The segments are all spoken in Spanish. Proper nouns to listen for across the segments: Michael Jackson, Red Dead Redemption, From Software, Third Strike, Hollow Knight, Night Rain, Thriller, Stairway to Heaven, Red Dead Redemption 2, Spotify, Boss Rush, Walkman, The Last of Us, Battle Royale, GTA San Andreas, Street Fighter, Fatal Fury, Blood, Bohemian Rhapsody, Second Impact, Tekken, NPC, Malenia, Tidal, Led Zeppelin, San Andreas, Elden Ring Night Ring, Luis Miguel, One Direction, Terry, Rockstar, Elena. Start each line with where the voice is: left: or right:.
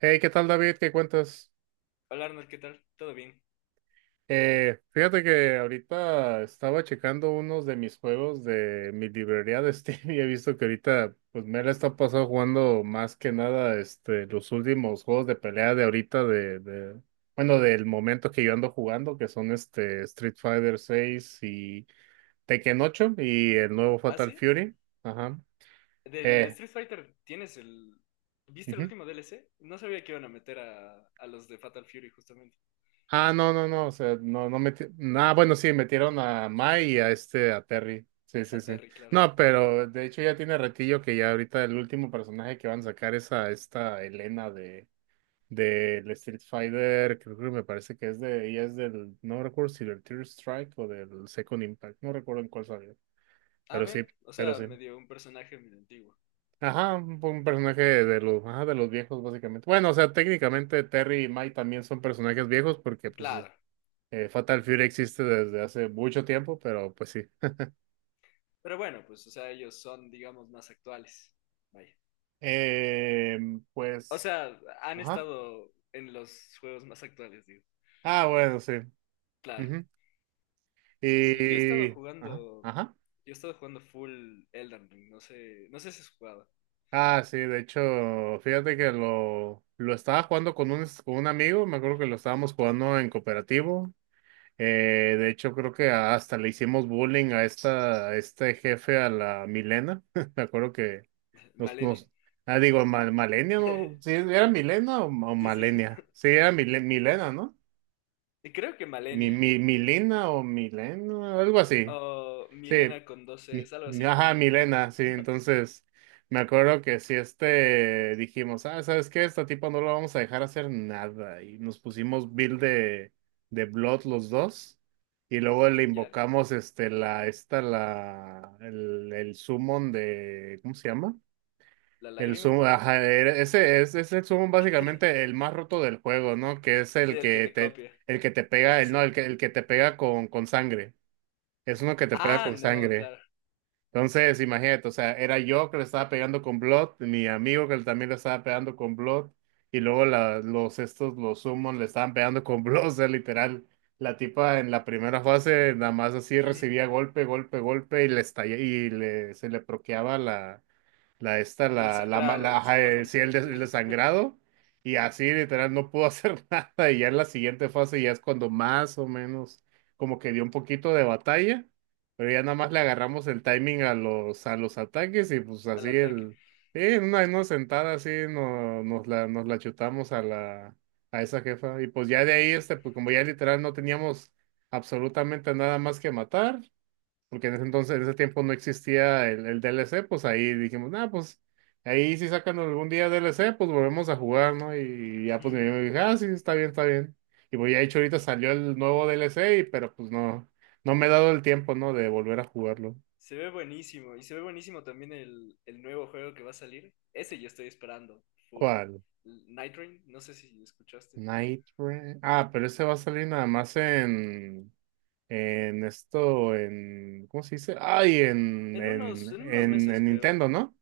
right: Hey, ¿qué tal, David? ¿Qué cuentas?
left: Hola Arnold, ¿qué tal? ¿Todo bien?
right: Fíjate que ahorita estaba checando unos de mis juegos de mi librería de Steam y he visto que ahorita, pues me la está pasando jugando más que nada este, los últimos juegos de pelea de ahorita, bueno, del momento que yo ando jugando, que son este Street Fighter seis y Tekken ocho y el nuevo
left: ¿Ah,
right: Fatal
left: sí?
right: Fury. Ajá.
left: Del
right: Eh,
left: Street Fighter, ¿tienes el... ¿Viste el
right: ujú.
left: último DLC? No sabía que iban a meter a los de Fatal Fury justamente.
right: Ah, no, no, no, o sea, no, no metieron, ah, bueno, sí, metieron a Mai y a este, a Terry, sí,
left: A
right: sí, sí,
left: Terry, claro.
right: no, pero de hecho ya tiene ratillo que ya ahorita el último personaje que van a sacar es a esta Elena de, del Street Fighter, creo que me parece que es de, ella es del, no recuerdo si del Third Strike o del Second Impact, no recuerdo en cuál salió,
left: Ah,
right: pero sí,
left: ve, o
right: pero
left: sea,
right: sí,
left: medio un personaje medio antiguo.
right: ajá, un personaje de los, ajá, de los viejos básicamente, bueno, o sea, técnicamente Terry y Mai también son personajes viejos porque pues
left: Claro.
right: Fatal Fury existe desde hace mucho tiempo, pero pues sí.
left: Pero bueno, pues, o sea, ellos son, digamos, más actuales. Vaya.
right: Eh,
left: O
right: pues,
left: sea, han
right: ajá.
left: estado en los juegos más actuales, digo.
right: Ah, bueno, sí.
left: Claro.
right: Ujú.
left: Sí, sí, yo he estado
right: Y, ajá,
left: jugando...
right: ajá.
left: Yo he estado jugando full Elden Ring, no sé si has jugado.
right: Ah, sí, de hecho, fíjate que lo estaba jugando con un amigo, me acuerdo que lo estábamos jugando en cooperativo. De hecho, creo que hasta le hicimos bullying a esta, a este jefe, a la Milena. Me acuerdo que Nos,
left: Malenia.
right: nos- ah, digo, mal, Malenia, ¿no? Sí, ¿era Milena o
left: Sí, sí.
right: Malenia? Sí, era Milena, ¿no?
left: Y creo que Malenia
right: Milina o Milena, algo así.
left: o
right: Sí,
left: Milena con 12 es algo así,
right: ajá,
left: no recuerdo.
right: Milena, sí. Entonces, me acuerdo que si este dijimos, ah, ¿sabes qué? Esta tipo no lo vamos a dejar hacer nada. Y nos pusimos build de Blood los dos. Y luego le
left: ¿Ya?
right: invocamos este, la, esta, la, el summon de, ¿cómo se llama?
left: ¿La
right: El
left: lágrima
right: Summon,
left: capaz?
right: ajá, ese es el Summon básicamente el más roto del juego, ¿no? Que es
left: Sí, el que te copia.
right: el que te pega,
left: Sí,
right: el no,
left: sí.
right: el que te pega con sangre. Es uno que te pega
left: Ah,
right: con
left: no,
right: sangre.
left: claro.
right: Entonces, imagínate, o sea, era yo que le estaba pegando con Blood, mi amigo que también le estaba pegando con Blood, y luego los Summon le estaban pegando con Blood, o sea, literal. La tipa en la primera fase nada más así
left: Ujú.
right: recibía golpe, golpe, golpe, y le estalla, y le, se le proqueaba la la esta,
left: El
right: la, ma- la,
left: sagrado, se
right: ajá,
left: le baja un
right: sí,
left: montón de
right: el
left: vida
right: desangrado, y así literal no pudo hacer nada, y ya en la siguiente fase ya es cuando más o menos como que dio un poquito de batalla, pero ya nada más le agarramos el timing a los ataques, y pues
left: al
right: así
left: ataque.
right: el, sí, en una sentada así no, nos la chutamos a la, a esa jefa, y pues ya de ahí,
left: Ujú.
right: este, pues como ya literal no teníamos absolutamente nada más que matar, porque en ese entonces, en ese tiempo no existía el D L C pues ahí dijimos, nah, pues ahí si sacan algún día D L C pues volvemos a jugar, ¿no? Y, ya pues mi
left: Ujú.
right: amigo dijo, ah, sí, está bien, está bien. Y pues ya de hecho ahorita salió el nuevo D DLC, pero pues no, no me he dado el tiempo, ¿no? De volver a jugarlo.
left: Se ve buenísimo. Y se ve buenísimo también el nuevo juego que va a salir. Ese yo estoy esperando. Full.
right: ¿Cuál?
left: Night Rain, no sé si escuchaste.
right: Night Rain. Ah, pero ese va a salir nada más en esto, en, ¿cómo se dice? Ay,
left: En unos meses,
right: en
left: creo,
right: Nintendo,
left: ¿no?
right: ¿no?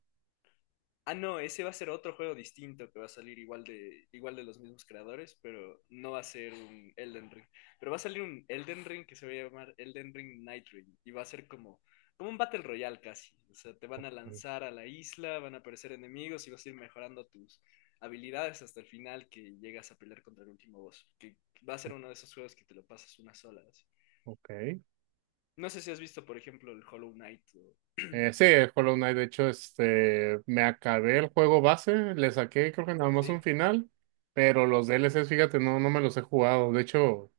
left: Ah, no, ese va a ser otro juego distinto que va a salir igual de los mismos creadores, pero no va a ser un Elden Ring. Pero va a salir un Elden Ring que se va a llamar Elden Ring Night Ring y va a ser como un Battle Royale casi. O sea, te van a lanzar a la isla, van a aparecer enemigos y vas a ir mejorando tus habilidades hasta el final que llegas a pelear contra el último boss. Que va a ser uno de esos juegos que te lo pasas una sola así.
right: Ok.
left: No sé si has visto, por ejemplo, el Hollow Knight,
right: Sí, el Hollow Knight, de hecho, este, me acabé el juego base, le saqué creo que nada más un
left: ¿Sí?
right: final, pero los DLCs, fíjate, no, no me los he jugado. De hecho,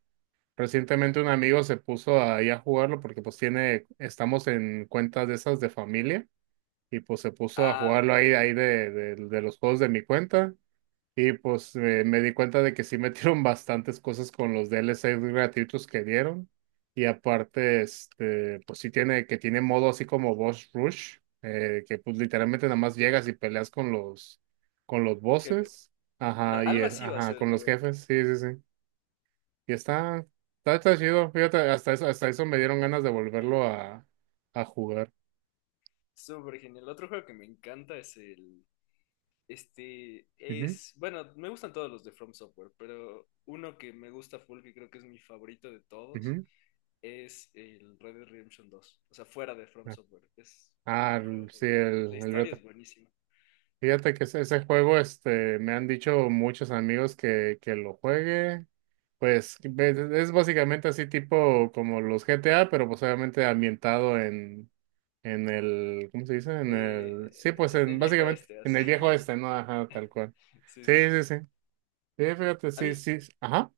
right: recientemente un amigo se puso ahí a jugarlo porque pues tiene, estamos en cuentas de esas de familia y pues se puso a
left: Ah,
right: jugarlo
left: ve,
right: ahí, de los juegos de mi cuenta y pues me di cuenta de que sí metieron bastantes cosas con los DLCs gratuitos que dieron. Y aparte, este, que tiene modo así como Boss Rush, que pues literalmente nada más llegas y peleas con los
left: jefes.
right: bosses.
left: Claro,
right: Ajá, y
left: algo así va a
right: ajá,
left: ser el
right: con los
left: nuevo.
right: jefes, sí, sí, sí. Y está, está chido, fíjate, hasta eso me dieron ganas de volverlo a jugar.
left: Súper genial. Otro juego que me encanta es el... Este
right: Ujú,
left: es... Bueno, me gustan todos los de From Software, pero uno que me gusta full, que creo que es mi favorito de todos,
right: ujú.
left: es el Red Dead Redemption 2. O sea, fuera de From Software. Es mi juego
right: Sí,
left: favorito. La
right: el
left: historia es
right: reto.
left: buenísima.
right: Fíjate que ese juego, este, me han dicho muchos amigos que lo juegue. Pues es básicamente así tipo como los GTA, pero pues obviamente ambientado en el, ¿cómo se dice? En el, sí, pues
left: En
right: en,
left: el viejo
right: básicamente
left: este,
right: en
left: así.
right: el viejo este, ¿no? Ajá, tal cual.
left: Sí,
right: Sí,
left: sí.
right: sí, sí. Sí, fíjate,
left: A
right: sí,
left: mí,
right: sí. sí. Ajá.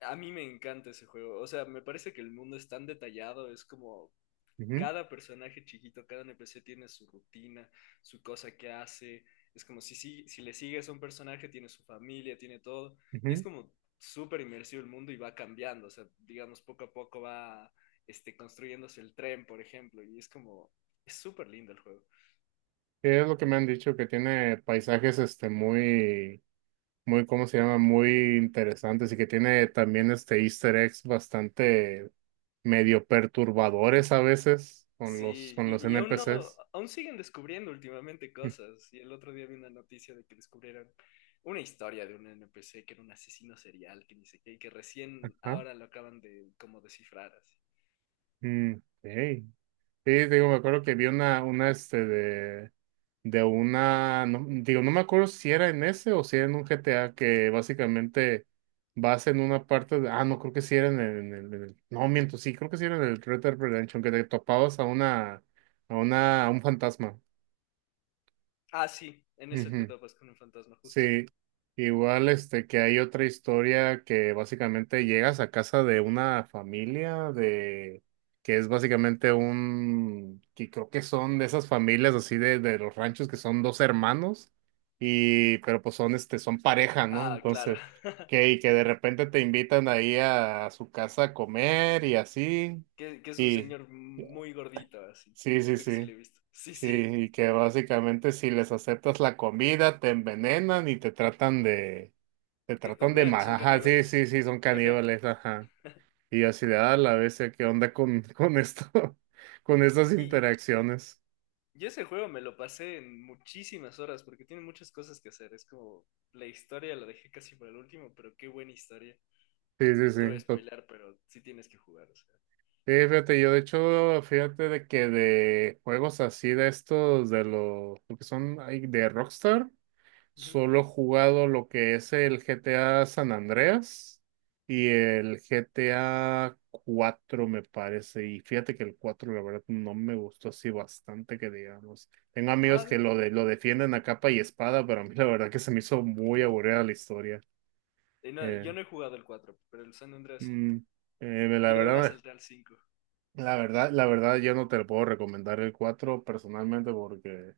left: a mí me encanta ese juego. O sea, me parece que el mundo es tan detallado, es como
right: Ujú,
left: cada personaje chiquito, cada NPC tiene su rutina, su cosa que hace. Es como si le sigues a un personaje, tiene su familia, tiene todo. Y es
right: ujú.
left: como súper inmersivo el mundo y va cambiando. O sea, digamos, poco a poco va construyéndose el tren, por ejemplo. Y es como, es súper lindo el juego.
right: Sí, es lo que me han dicho, que tiene paisajes, este, muy, muy, ¿cómo se llama? Muy interesantes y que tiene también, este, Easter eggs bastante medio perturbadores a veces
left: Sí,
right: con los
left: y aún no,
right: NPCs.
left: aún siguen descubriendo últimamente cosas. Y el otro día vi una noticia de que descubrieron una historia de un NPC que era un asesino serial, que ni sé qué, y que recién
right: Ajá.
left: ahora lo acaban de como descifrar así.
right: Mm, ok. Sí, digo, me acuerdo que vi una este de una, no- digo, no me acuerdo si era en ese o si era en un GTA que básicamente vas en una parte de, ah, no, creo que sí era en el, no, miento, sí, creo que sí era en el Red Dead Redemption, que te topabas a una, a un fantasma.
left: Ah, sí, en ese te
right: Ujú.
left: topas con un fantasma justo.
right: Sí, igual este que hay otra historia que básicamente llegas a casa de una familia de que es básicamente un que creo que son de esas familias así de los ranchos que son dos hermanos y pero pues son este son pareja, ¿no?
left: Ah, claro.
right: Entonces, que y que de repente te invitan ahí a, su casa a comer y así
left: Que es un
right: y
left: señor muy gordito, así.
right: sí, sí,
left: Creo que sí
right: sí.
left: lo he visto. Sí,
right: Sí,
left: sí.
right: y que básicamente si les aceptas la comida, te envenenan y te
left: De
right: tratan de
left: comer,
right: más.
left: son
right: Ajá, sí,
left: caníbales.
right: sí, sí, son
left: Ajá.
right: caníbales, ajá. Y yo así de, a la bestia, ¿qué onda con esto? Con estas
left: Y, y
right: interacciones.
left: Yo ese juego me lo pasé en muchísimas horas porque tiene muchas cosas que hacer. Es como la historia la dejé casi para el último, pero qué buena historia.
right: Sí, sí,
left: No te voy a
right: sí.
left: spoilar, pero sí tienes que jugar. O sea.
right: Sí, fíjate, yo de hecho, fíjate de que de juegos así de estos, lo que son ahí de Rockstar.
left: Ujú.
right: Solo he jugado lo que es el GTA San Andreas y el GTA 4 me parece. Y fíjate que el 4 la verdad, no me gustó así bastante que digamos. Tengo
left: Ah,
right: amigos que
left: bien.
right: lo, de, lo defienden a capa y espada, pero a mí la verdad que se me hizo muy aburrida la historia.
left: Y no, yo
right: Eh,
left: no he jugado el 4 pero el San Andreas sí.
right: mm, la
left: Yo de una
right: verdad.
left: salté al 5.
right: La verdad, yo no te lo puedo recomendar el 4 personalmente porque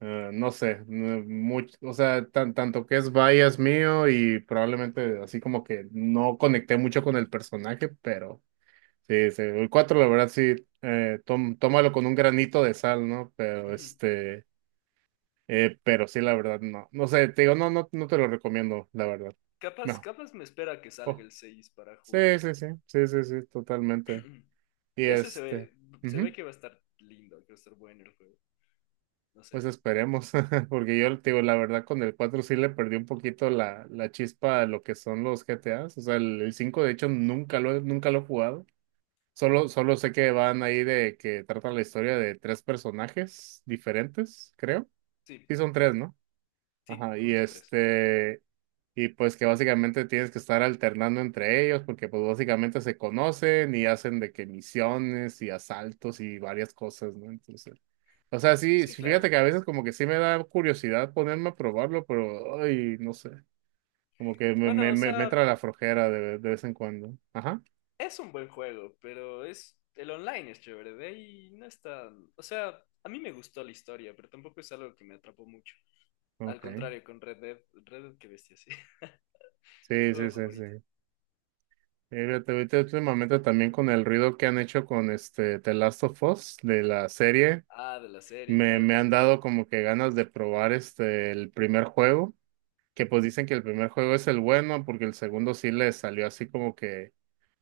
right: no sé, o sea, tanto que es bias mío y probablemente así como que no conecté mucho con el personaje, pero sí, sí, el 4 la verdad sí, tómalo con un granito de sal, ¿no? Pero este, pero sí, la verdad, no, no sé, te digo, no, no, no te lo recomiendo, la verdad.
left: Capaz,
right: No.
left: capaz me espera que salga
right: Oh,
left: el 6 para
right: sí,
left: jugarlo.
right: sí, sí, sí, sí, sí, totalmente. Y
left: Ese
right: este.
left: se ve
right: Ujú.
left: que va a estar lindo, que va a estar bueno el juego. No sé.
right: Pues esperemos, porque yo te digo, la verdad con el 4 sí le perdí un poquito la, la chispa a lo que son los GTAs. O sea, el 5 de hecho nunca nunca lo he jugado. Solo sé que van ahí de que trata la historia de tres personajes diferentes, creo.
left: Sí,
right: Sí son tres, ¿no?
left: sí,
right: Ajá, y
left: justo tres.
right: este, y pues que básicamente tienes que estar alternando entre ellos, porque pues básicamente se conocen y hacen de que misiones y asaltos y varias cosas, ¿no? Entonces... O sea, sí,
left: Sí,
right: sí, fíjate
left: claro.
right: que a veces como que sí me da curiosidad ponerme a probarlo, pero, ay, no sé, como que
left: Bueno, o
right: me
left: sea,
right: entra la flojera de vez en cuando. Ajá,
left: es un buen juego, pero es el online es chévere, de ahí no está, o sea, a mí me gustó la historia, pero tampoco es algo que me atrapó mucho. Al
right: ok.
left: contrario, con Red Dead, Red Dead, qué bestia, sí. Es mi
right: Sí, sí,
left: juego
right: sí,
left: favorito.
right: sí. Fíjate, ahorita últimamente también con el ruido que han hecho con este The Last of Us de la serie,
left: Ah, de la serie, claro.
right: me han dado como que ganas de probar este el primer juego, que pues dicen que el primer juego es el bueno, porque el segundo sí le salió así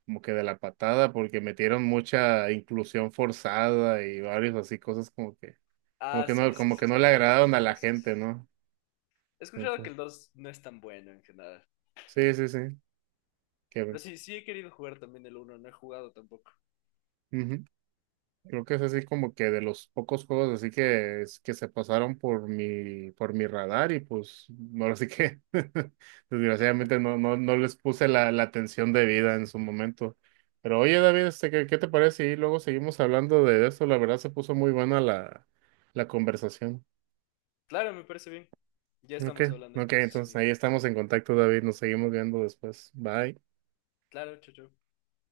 right: como que de la patada, porque metieron mucha inclusión forzada y varios así cosas
left: Ah, sí, sí,
right: como
left: sí he
right: que no le
left: escuchado que
right: agradaron
left: el
right: a la
left: 2
right: gente,
left: es...
right: ¿no?
left: He escuchado que
right: Entonces,
left: el 2 no es tan bueno en general.
right: sí, sí, sí, que,
left: Pero sí, sí he querido jugar también el uno no he jugado tampoco.
right: ujú. Creo que es así como que de los pocos juegos así que, que se pasaron por mi radar y pues no, así que desgraciadamente no, no, no les puse la, la atención debida en su momento. Pero oye, David, este, ¿qué, qué te parece? Y luego seguimos hablando de eso. La verdad se puso muy buena la, la conversación.
left: Claro, me parece bien. Ya
right: Ok,
left: estamos hablando
right: ok,
left: entonces,
right: entonces
left: amigo.
right: ahí estamos en contacto, David. Nos seguimos viendo después. Bye.
left: Claro, chao, chao.